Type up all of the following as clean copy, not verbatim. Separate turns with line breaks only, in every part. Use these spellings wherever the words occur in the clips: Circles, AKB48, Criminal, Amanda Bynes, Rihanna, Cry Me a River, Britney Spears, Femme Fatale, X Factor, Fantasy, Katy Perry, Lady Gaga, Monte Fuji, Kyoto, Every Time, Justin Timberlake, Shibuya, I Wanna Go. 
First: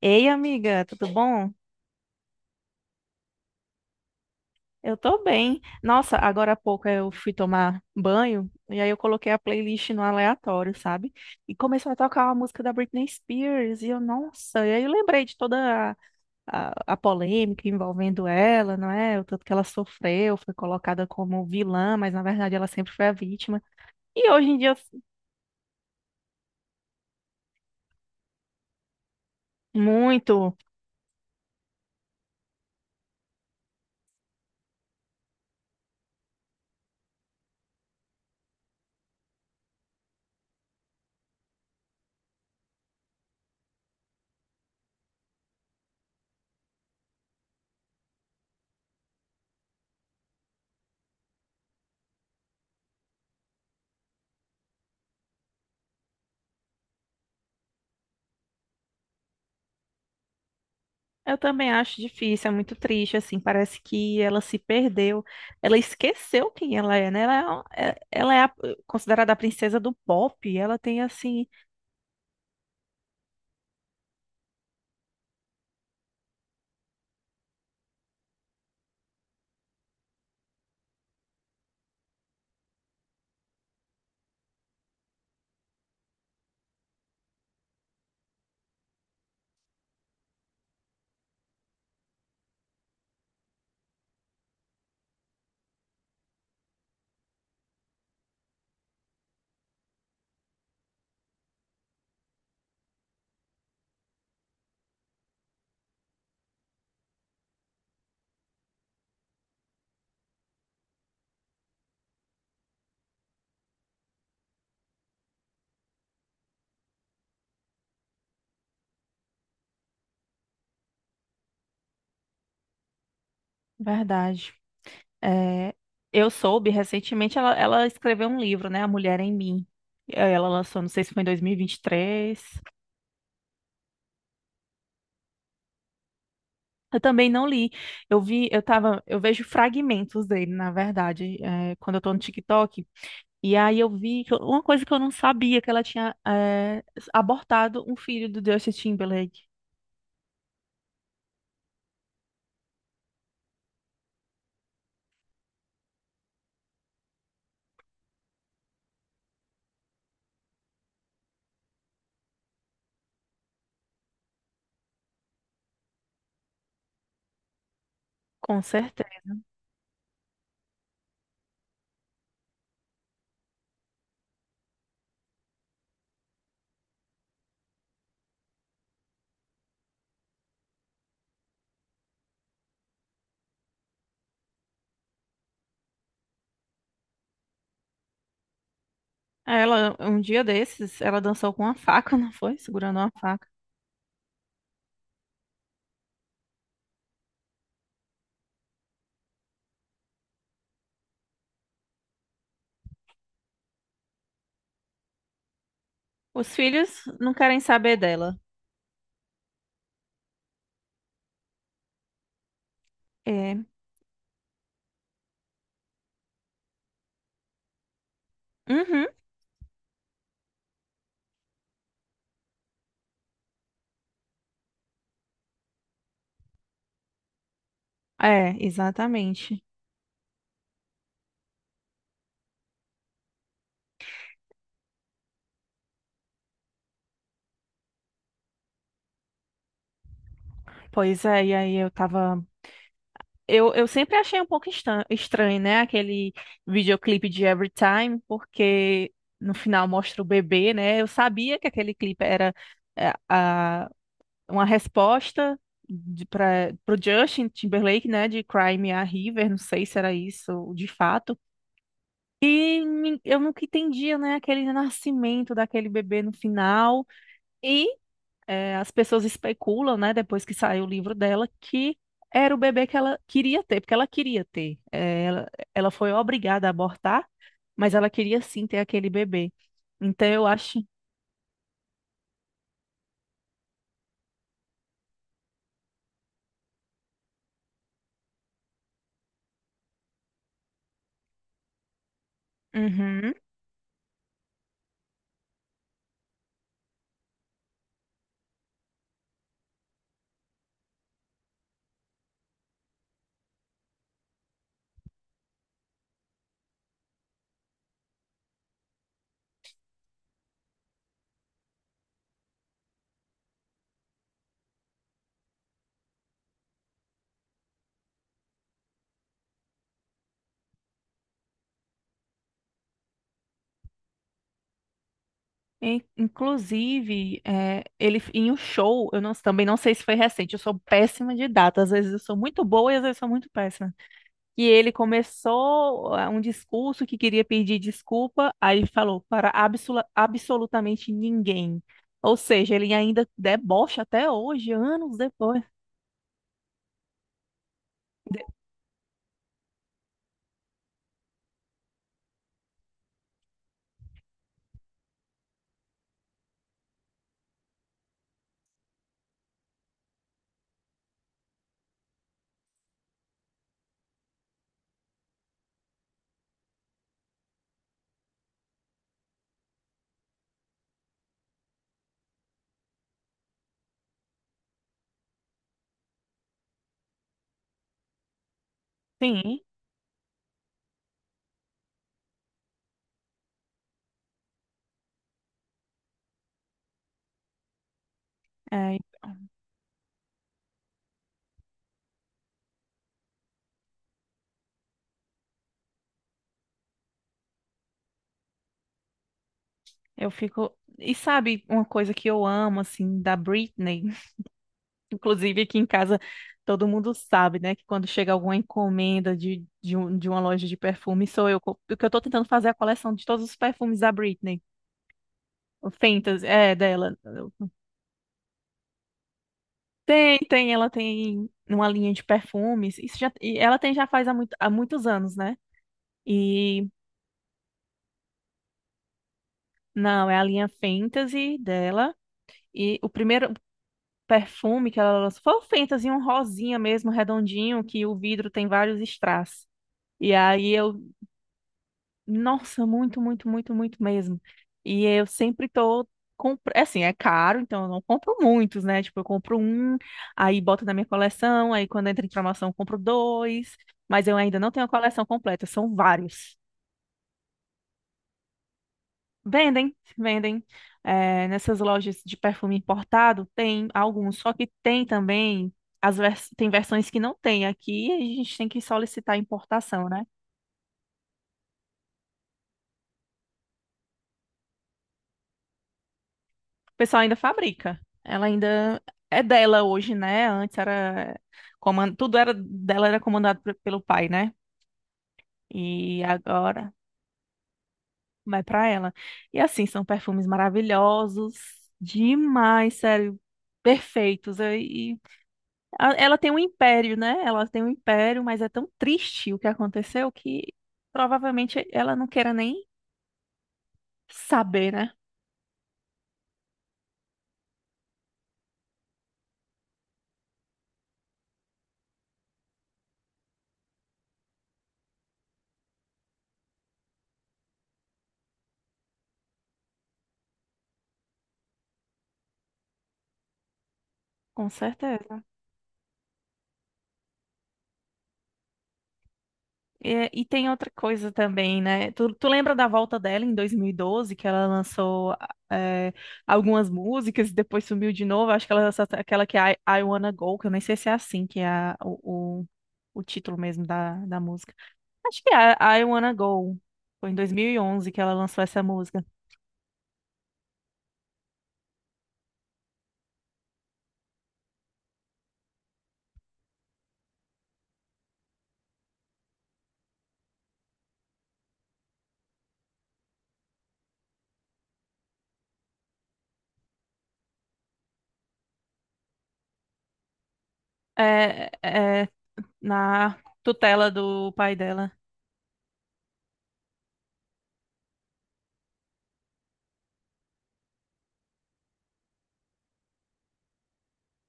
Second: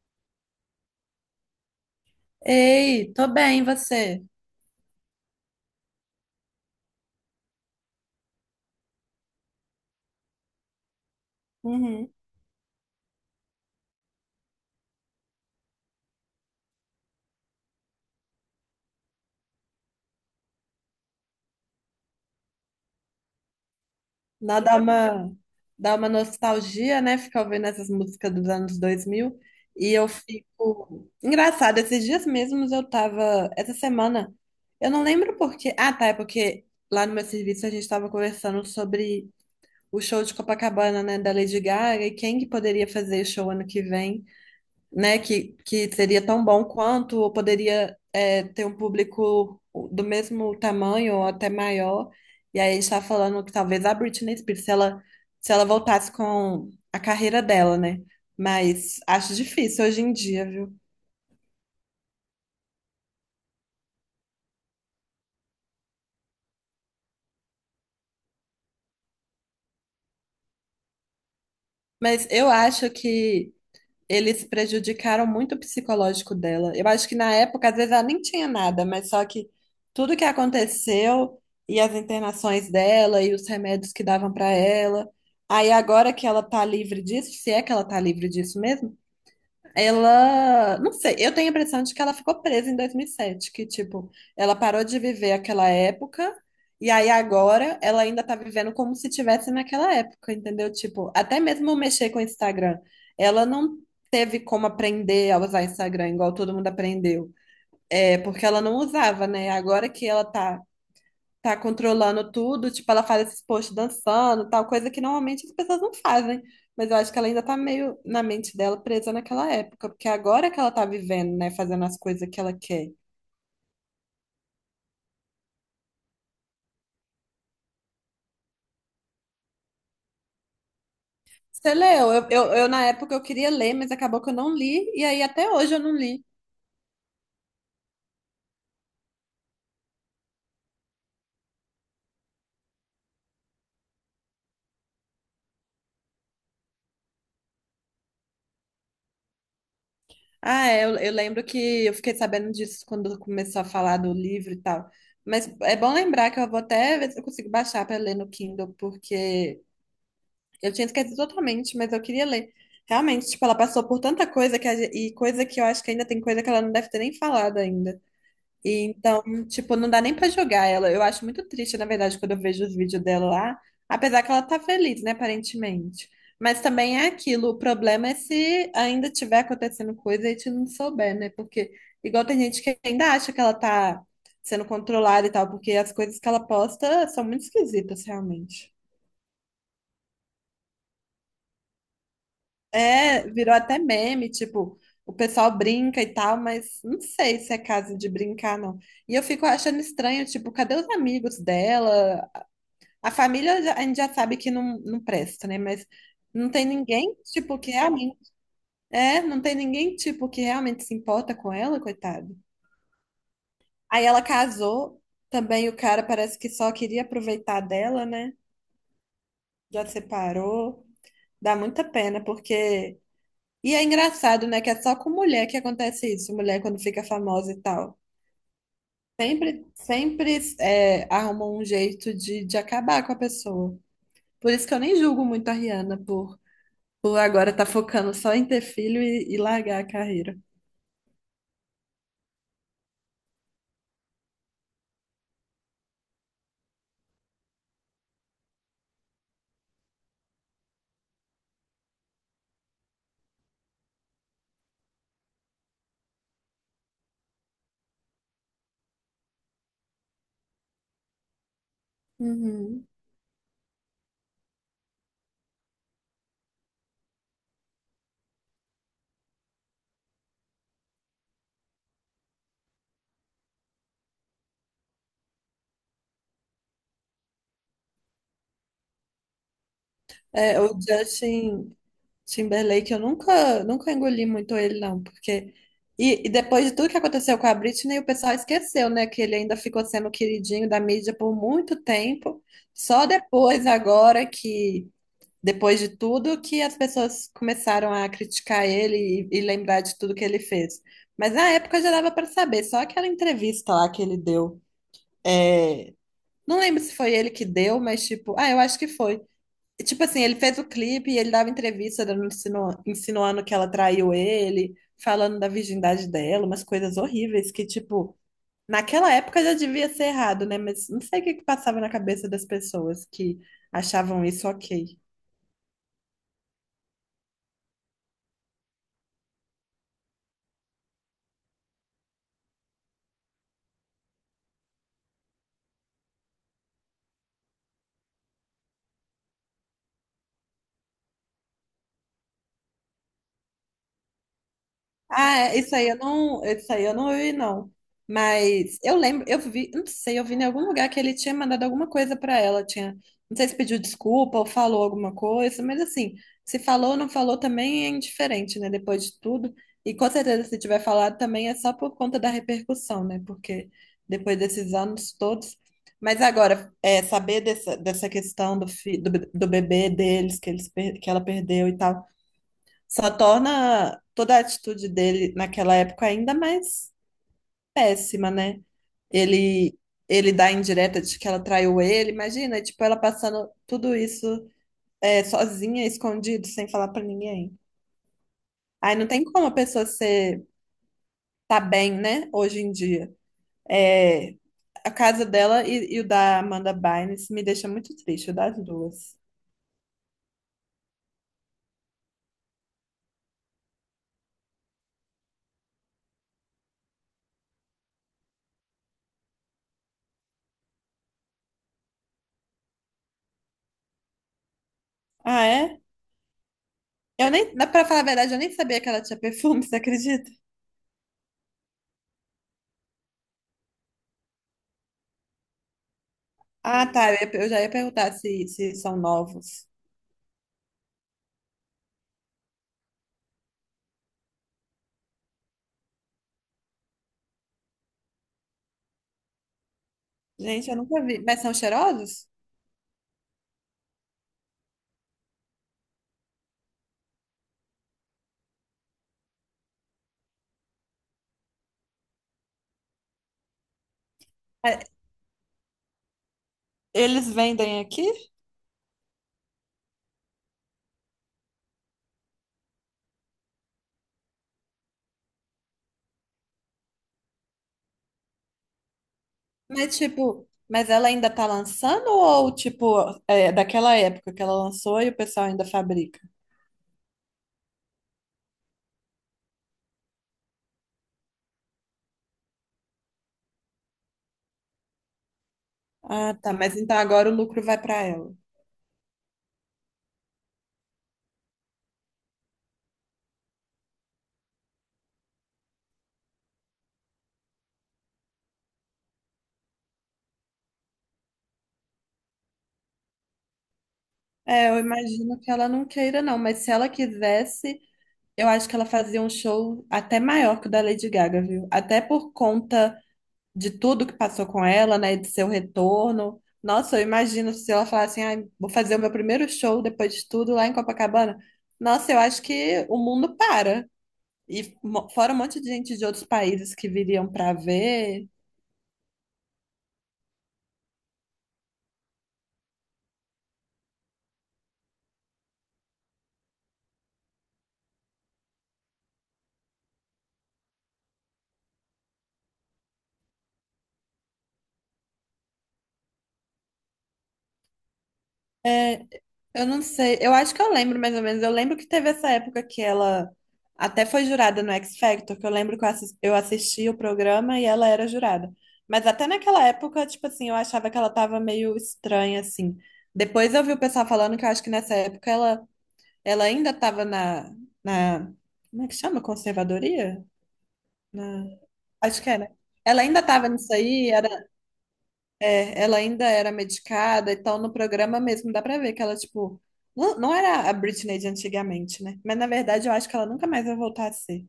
Ei, amiga, tudo bom?
Ei, tô bem, e você?
Eu tô bem. Nossa, agora há pouco eu fui tomar banho e aí eu coloquei a playlist no aleatório, sabe? E começou a
Uhum.
tocar uma música da Britney Spears e eu, nossa, e aí eu lembrei de toda a polêmica envolvendo ela, não é? O tanto que ela sofreu, foi colocada como vilã, mas na verdade ela sempre foi a vítima. E hoje em
Dá,
dia,
dá uma, dá uma nostalgia, né? Ficar ouvindo essas músicas dos anos dois mil. E eu
muito.
fico... Engraçado, esses dias mesmos eu tava... Essa semana, eu não lembro por quê. Ah, tá, é porque lá no meu serviço a gente tava conversando sobre o show de Copacabana, né? Da Lady Gaga e quem que poderia fazer show ano que vem. Né? Que seria tão bom quanto, ou poderia é, ter um público do mesmo tamanho ou até maior. E aí a gente está falando que talvez a Britney Spears, se ela voltasse com a carreira dela, né? Mas acho difícil hoje em dia, viu?
Eu também acho difícil, é muito triste, assim, parece que ela se perdeu, ela esqueceu quem ela é, né? Ela é considerada a princesa do pop, ela tem, assim,
Mas eu acho que eles prejudicaram muito o psicológico dela. Eu acho que na época, às vezes, ela nem tinha nada, mas só que tudo que aconteceu e as internações dela e os remédios que davam para ela. Aí agora que ela tá livre disso, se é que ela tá livre disso mesmo, ela, não sei, eu tenho a impressão de que ela ficou presa em 2007, que tipo, ela parou de viver aquela época e aí agora ela ainda tá vivendo como se tivesse naquela época, entendeu? Tipo, até mesmo mexer com o Instagram, ela não teve como aprender a usar Instagram igual todo mundo aprendeu. É, porque ela não usava, né? Agora que ela tá tá controlando tudo, tipo, ela faz esses posts dançando, tal, coisa que normalmente as pessoas não fazem. Mas eu acho que ela ainda tá meio na mente dela presa naquela época, porque agora que ela tá vivendo, né, fazendo as coisas que ela quer.
verdade. É, eu soube recentemente, ela escreveu um livro, né? A Mulher em Mim. Ela lançou, não sei se foi em
Você leu?
2023.
Na época eu queria ler, mas acabou que eu não li, e aí até hoje eu não li.
Eu também não li. Eu vi, eu tava, Eu vejo fragmentos dele, na verdade, quando eu tô no TikTok. E aí eu vi que uma coisa que eu não sabia, que ela tinha abortado um filho do Justin Timberlake.
Ah, é, eu lembro que eu fiquei sabendo disso quando começou a falar do livro e tal. Mas é bom lembrar que eu vou até ver se eu consigo baixar para ler no Kindle, porque eu tinha esquecido totalmente, mas eu queria ler. Realmente, tipo, ela passou por tanta coisa que e coisa que eu acho que ainda tem coisa que ela não deve ter nem falado ainda.
Com
E
certeza.
então, tipo, não dá nem pra jogar ela. Eu acho muito triste, na verdade, quando eu vejo os vídeos dela lá, apesar que ela tá feliz, né, aparentemente. Mas também é aquilo, o problema é se ainda tiver acontecendo coisa e a gente não souber, né? Porque igual tem gente que ainda acha que ela tá sendo controlada e tal, porque as coisas que ela posta são muito esquisitas, realmente.
Ela, um dia desses, ela dançou com uma faca, não foi? Segurando uma
É,
faca.
virou até meme, tipo, o pessoal brinca e tal, mas não sei se é caso de brincar, não. E eu fico achando estranho, tipo, cadê os amigos dela? A gente já sabe que não presta, né? Mas não
Os
tem
filhos
ninguém,
não
tipo,
querem
que
saber
realmente.
dela.
É, não tem ninguém, tipo, que realmente se importa com ela, coitado.
É.
Aí ela casou, também o cara parece que só queria aproveitar dela, né?
Uhum.
Já separou. Dá muita pena, porque. E é engraçado, né, que é só com mulher que acontece isso, mulher quando fica famosa e tal.
É, exatamente.
Sempre é, arrumam um jeito de acabar com a pessoa. Por isso que eu nem julgo muito a Rihanna por agora estar focando só em ter filho e largar a carreira.
Pois é, e aí eu tava. Eu sempre achei um pouco estranho, né? Aquele videoclipe de Every Time, porque no final mostra o bebê, né? Eu sabia que aquele clipe era uma resposta para o Justin Timberlake, né, de Cry Me a River, não sei se era isso de fato. E
Uhum.
eu nunca entendia, né, aquele nascimento daquele bebê no final. E é, as pessoas especulam, né, depois que saiu o livro dela, que era o bebê que ela queria ter, porque ela queria ter. É, ela foi obrigada a abortar, mas ela queria sim ter aquele bebê. Então eu
É, o
acho.
Justin. Timberlake, eu nunca engoli muito ele, não, porque. E depois de tudo que aconteceu com a Britney, o pessoal esqueceu, né, que ele ainda ficou sendo o queridinho da mídia por muito tempo. Só
Uhum.
depois, agora que. Depois de tudo, que as pessoas começaram a criticar ele e lembrar de tudo que ele fez. Mas na época já dava para saber, só aquela entrevista lá que ele deu. é, Não lembro se foi ele que deu, mas tipo, ah, eu acho que foi. Tipo assim, ele fez o clipe e ele dava entrevista insinuando que ela traiu ele, falando da virgindade dela, umas coisas horríveis que, tipo, naquela época já devia ser errado, né? Mas não sei o que que passava na cabeça das pessoas que achavam isso ok.
Inclusive, ele em um show, eu não- também não sei se foi recente, eu sou péssima de data, às vezes eu sou muito boa e às vezes eu sou muito péssima. E ele começou um discurso que queria pedir desculpa, aí ele falou para absolutamente ninguém. Ou seja, ele ainda debocha até hoje, anos
Ah, é,
depois.
isso aí eu não vi, não. Mas eu lembro, não sei, eu vi em algum lugar que ele tinha mandado alguma coisa pra ela, não sei se pediu desculpa ou falou alguma coisa, mas assim, se falou ou não falou também é indiferente, né, depois de tudo. E com certeza se tiver falado também é só por conta da repercussão, né, porque depois desses anos todos. Mas agora, é, saber dessa questão do, fi, do, be- do bebê deles, que ela perdeu e tal. Só torna toda a atitude dele naquela época ainda mais péssima, né?
Sim,
Ele, ele dá a indireta de que ela traiu ele, imagina, tipo, ela passando tudo isso é, sozinha, escondido, sem falar pra ninguém. Aí
é,
não tem como
então,
a pessoa ser, tá bem, né, hoje em dia. É, a casa dela e o da Amanda Bynes me deixa muito triste, o das duas.
eu fico. E sabe uma coisa que eu amo, assim, da Britney? Inclusive, aqui em casa, todo mundo sabe, né, que quando chega alguma encomenda de uma loja de perfume, sou eu. Porque eu tô tentando fazer é a coleção de todos os perfumes da Britney.
Ah, é?
O Fentas, é, dela.
Eu nem, na- pra falar a verdade, eu nem sabia que ela tinha perfume, você acredita?
Tem, tem, ela tem uma linha de perfumes. Isso já, e ela tem já faz há muitos anos, né?
Ah,
E,
tá. Eu já ia perguntar se, se são novos.
não, é a linha Fantasy dela. E o primeiro perfume que ela lançou foi o Fantasy, um rosinha mesmo, redondinho, que o vidro tem vários strass. E aí
Gente, eu
eu
nunca vi. Mas são cheirosos?
nossa, muito, muito, muito, muito mesmo. E eu sempre tô. Compro... é assim, é caro, então eu não compro muitos, né? Tipo, eu compro um, aí boto na minha coleção, aí quando entra em promoção eu compro dois, mas eu ainda não
É,
tenho a coleção completa, são vários.
eles vendem aqui?
Vendem, vendem. É, nessas lojas de perfume importado tem alguns, só que tem também, as vers... tem versões que não tem aqui, a gente tem que solicitar
Mas,
importação, né?
tipo, mas ela ainda tá lançando ou, tipo, é daquela época que ela lançou e o pessoal ainda fabrica?
O pessoal ainda fabrica. Ela ainda é dela hoje, né? Antes era tudo era dela era comandado pelo pai, né? E
Ah, tá. Mas
agora
então agora o lucro vai pra ela.
vai pra ela. E assim, são perfumes maravilhosos, demais, sério, perfeitos. E ela tem um império, né? Ela tem um império, mas é tão triste o que aconteceu que provavelmente ela não queira nem
É, eu
saber, né?
imagino que ela não queira, não. Mas se ela quisesse, eu acho que ela fazia um show até maior que o da Lady Gaga, viu? Até por conta. De tudo que passou com ela, né, de seu retorno. Nossa, eu imagino se ela falar assim, "Ai, vou fazer o meu primeiro show depois de tudo lá em Copacabana. Nossa, eu acho que o mundo para.
Com
E fora um
certeza.
monte de gente de outros países que viriam para ver.
É, e, tem outra coisa também, né? Tu lembra da volta dela em 2012, que ela lançou é, algumas músicas e depois sumiu de novo? Acho que ela lançou aquela que é I Wanna Go, que eu nem sei se é assim que é o título mesmo da, da música. Acho que é I Wanna Go. Foi em 2011 que ela lançou essa música.
Eu não sei, eu acho que eu lembro mais ou menos. Eu lembro que teve essa época que ela até foi jurada no X Factor, que eu lembro que eu assisti o programa e ela era jurada. Mas até naquela época, tipo assim, eu achava que ela tava meio estranha, assim. Depois eu vi o pessoal falando que eu acho que nessa época ela ainda tava na. Como é que chama? Conservadoria? Na,
É,
acho
é
que era. Ela ainda
na
tava nisso
tutela
aí,
do pai dela.
é, ela ainda era medicada, então no programa mesmo dá pra ver que ela, tipo, não era a Britney de antigamente, né? Mas na verdade eu acho que ela nunca mais vai voltar a ser.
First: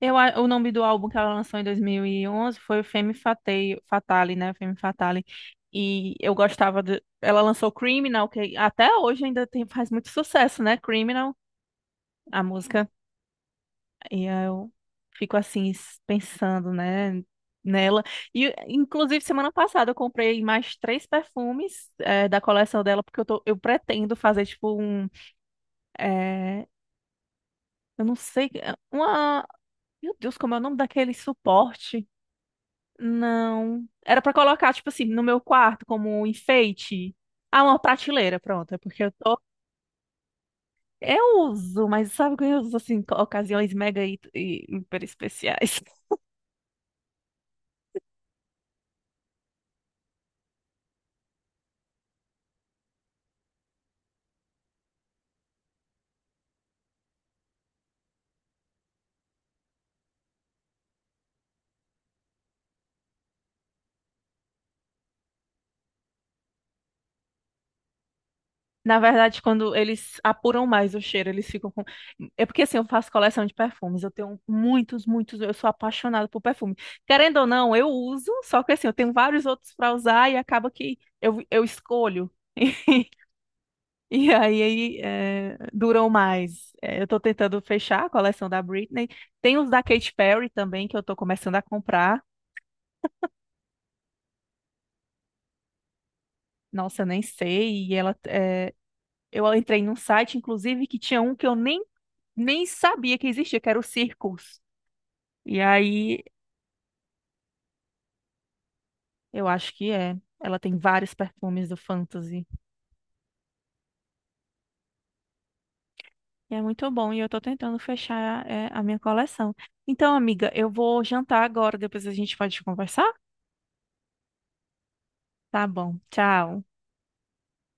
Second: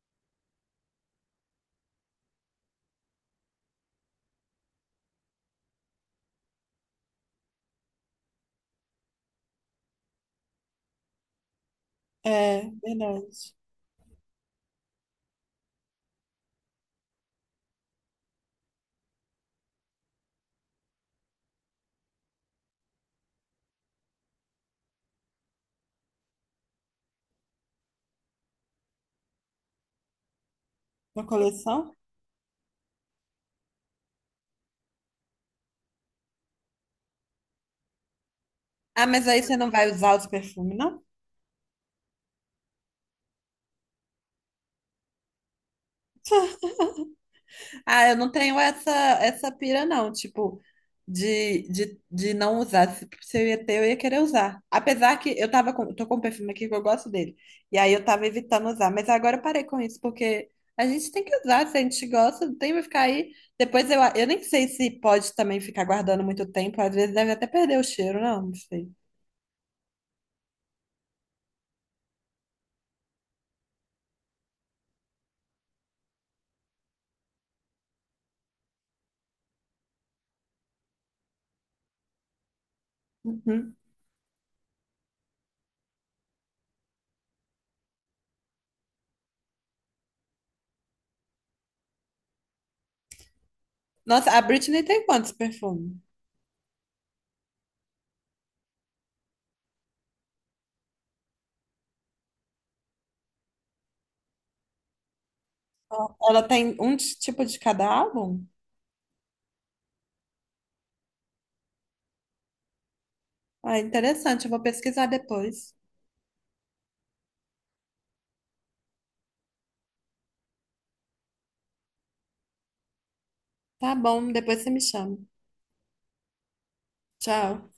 Eu, o nome do álbum que ela lançou em 2011 foi Femme Fatale, né? Femme Fatale. E eu gostava de... Ela lançou Criminal, que até hoje ainda tem, faz muito sucesso, né? Criminal, a
É,
música.
verdade.
E eu fico assim, pensando, né? Nela. E, inclusive, semana passada eu comprei mais três perfumes da coleção dela, porque eu pretendo fazer, tipo, um... eh, eu não sei... uma... Meu Deus, como é o nome daquele
Na coleção?
suporte? Não. Era pra colocar, tipo assim, no meu quarto como um enfeite. Ah, uma prateleira, pronto. É porque
Ah,
eu
mas
tô.
aí você não vai usar os perfumes, não?
Eu uso, mas sabe que eu uso assim, ocasiões mega e hiper especiais.
Ah, eu não tenho essa, essa pira, não, tipo, de não usar. Se eu ia ter, eu ia querer usar. Apesar que tô com um perfume aqui que eu gosto dele. E aí eu tava evitando usar. Mas agora eu parei com isso, porque a gente tem que usar. Se a gente gosta, não tem que ficar aí. Depois eu nem sei se pode também ficar guardando muito tempo. Às vezes deve até perder o cheiro, não sei.
Na verdade, quando eles apuram mais o cheiro, eles ficam com. É porque assim, eu faço coleção de perfumes. Eu tenho muitos, muitos. Eu sou apaixonada por perfume. Querendo ou não, eu uso, só que assim, eu tenho vários outros pra usar e acaba que eu escolho.
Uhum.
E aí, é, duram mais. É, eu tô tentando fechar a coleção da Britney. Tem os da Katy Perry também, que eu tô começando a comprar.
Nossa, a Britney tem quantos perfumes?
Nossa, eu nem sei. E ela, é, eu entrei num site, inclusive, que tinha um que eu nem sabia que existia, que era o Circles. E aí,
Ela tem um tipo de cada álbum?
eu acho que é. Ela tem vários perfumes do Fantasy.
Ah, interessante, eu vou pesquisar depois.
E é muito bom, e eu tô tentando fechar, é, a minha coleção. Então, amiga, eu vou jantar agora, depois a gente pode conversar?
Tá bom, depois você me chama.
Tá bom, tchau.
Tchau.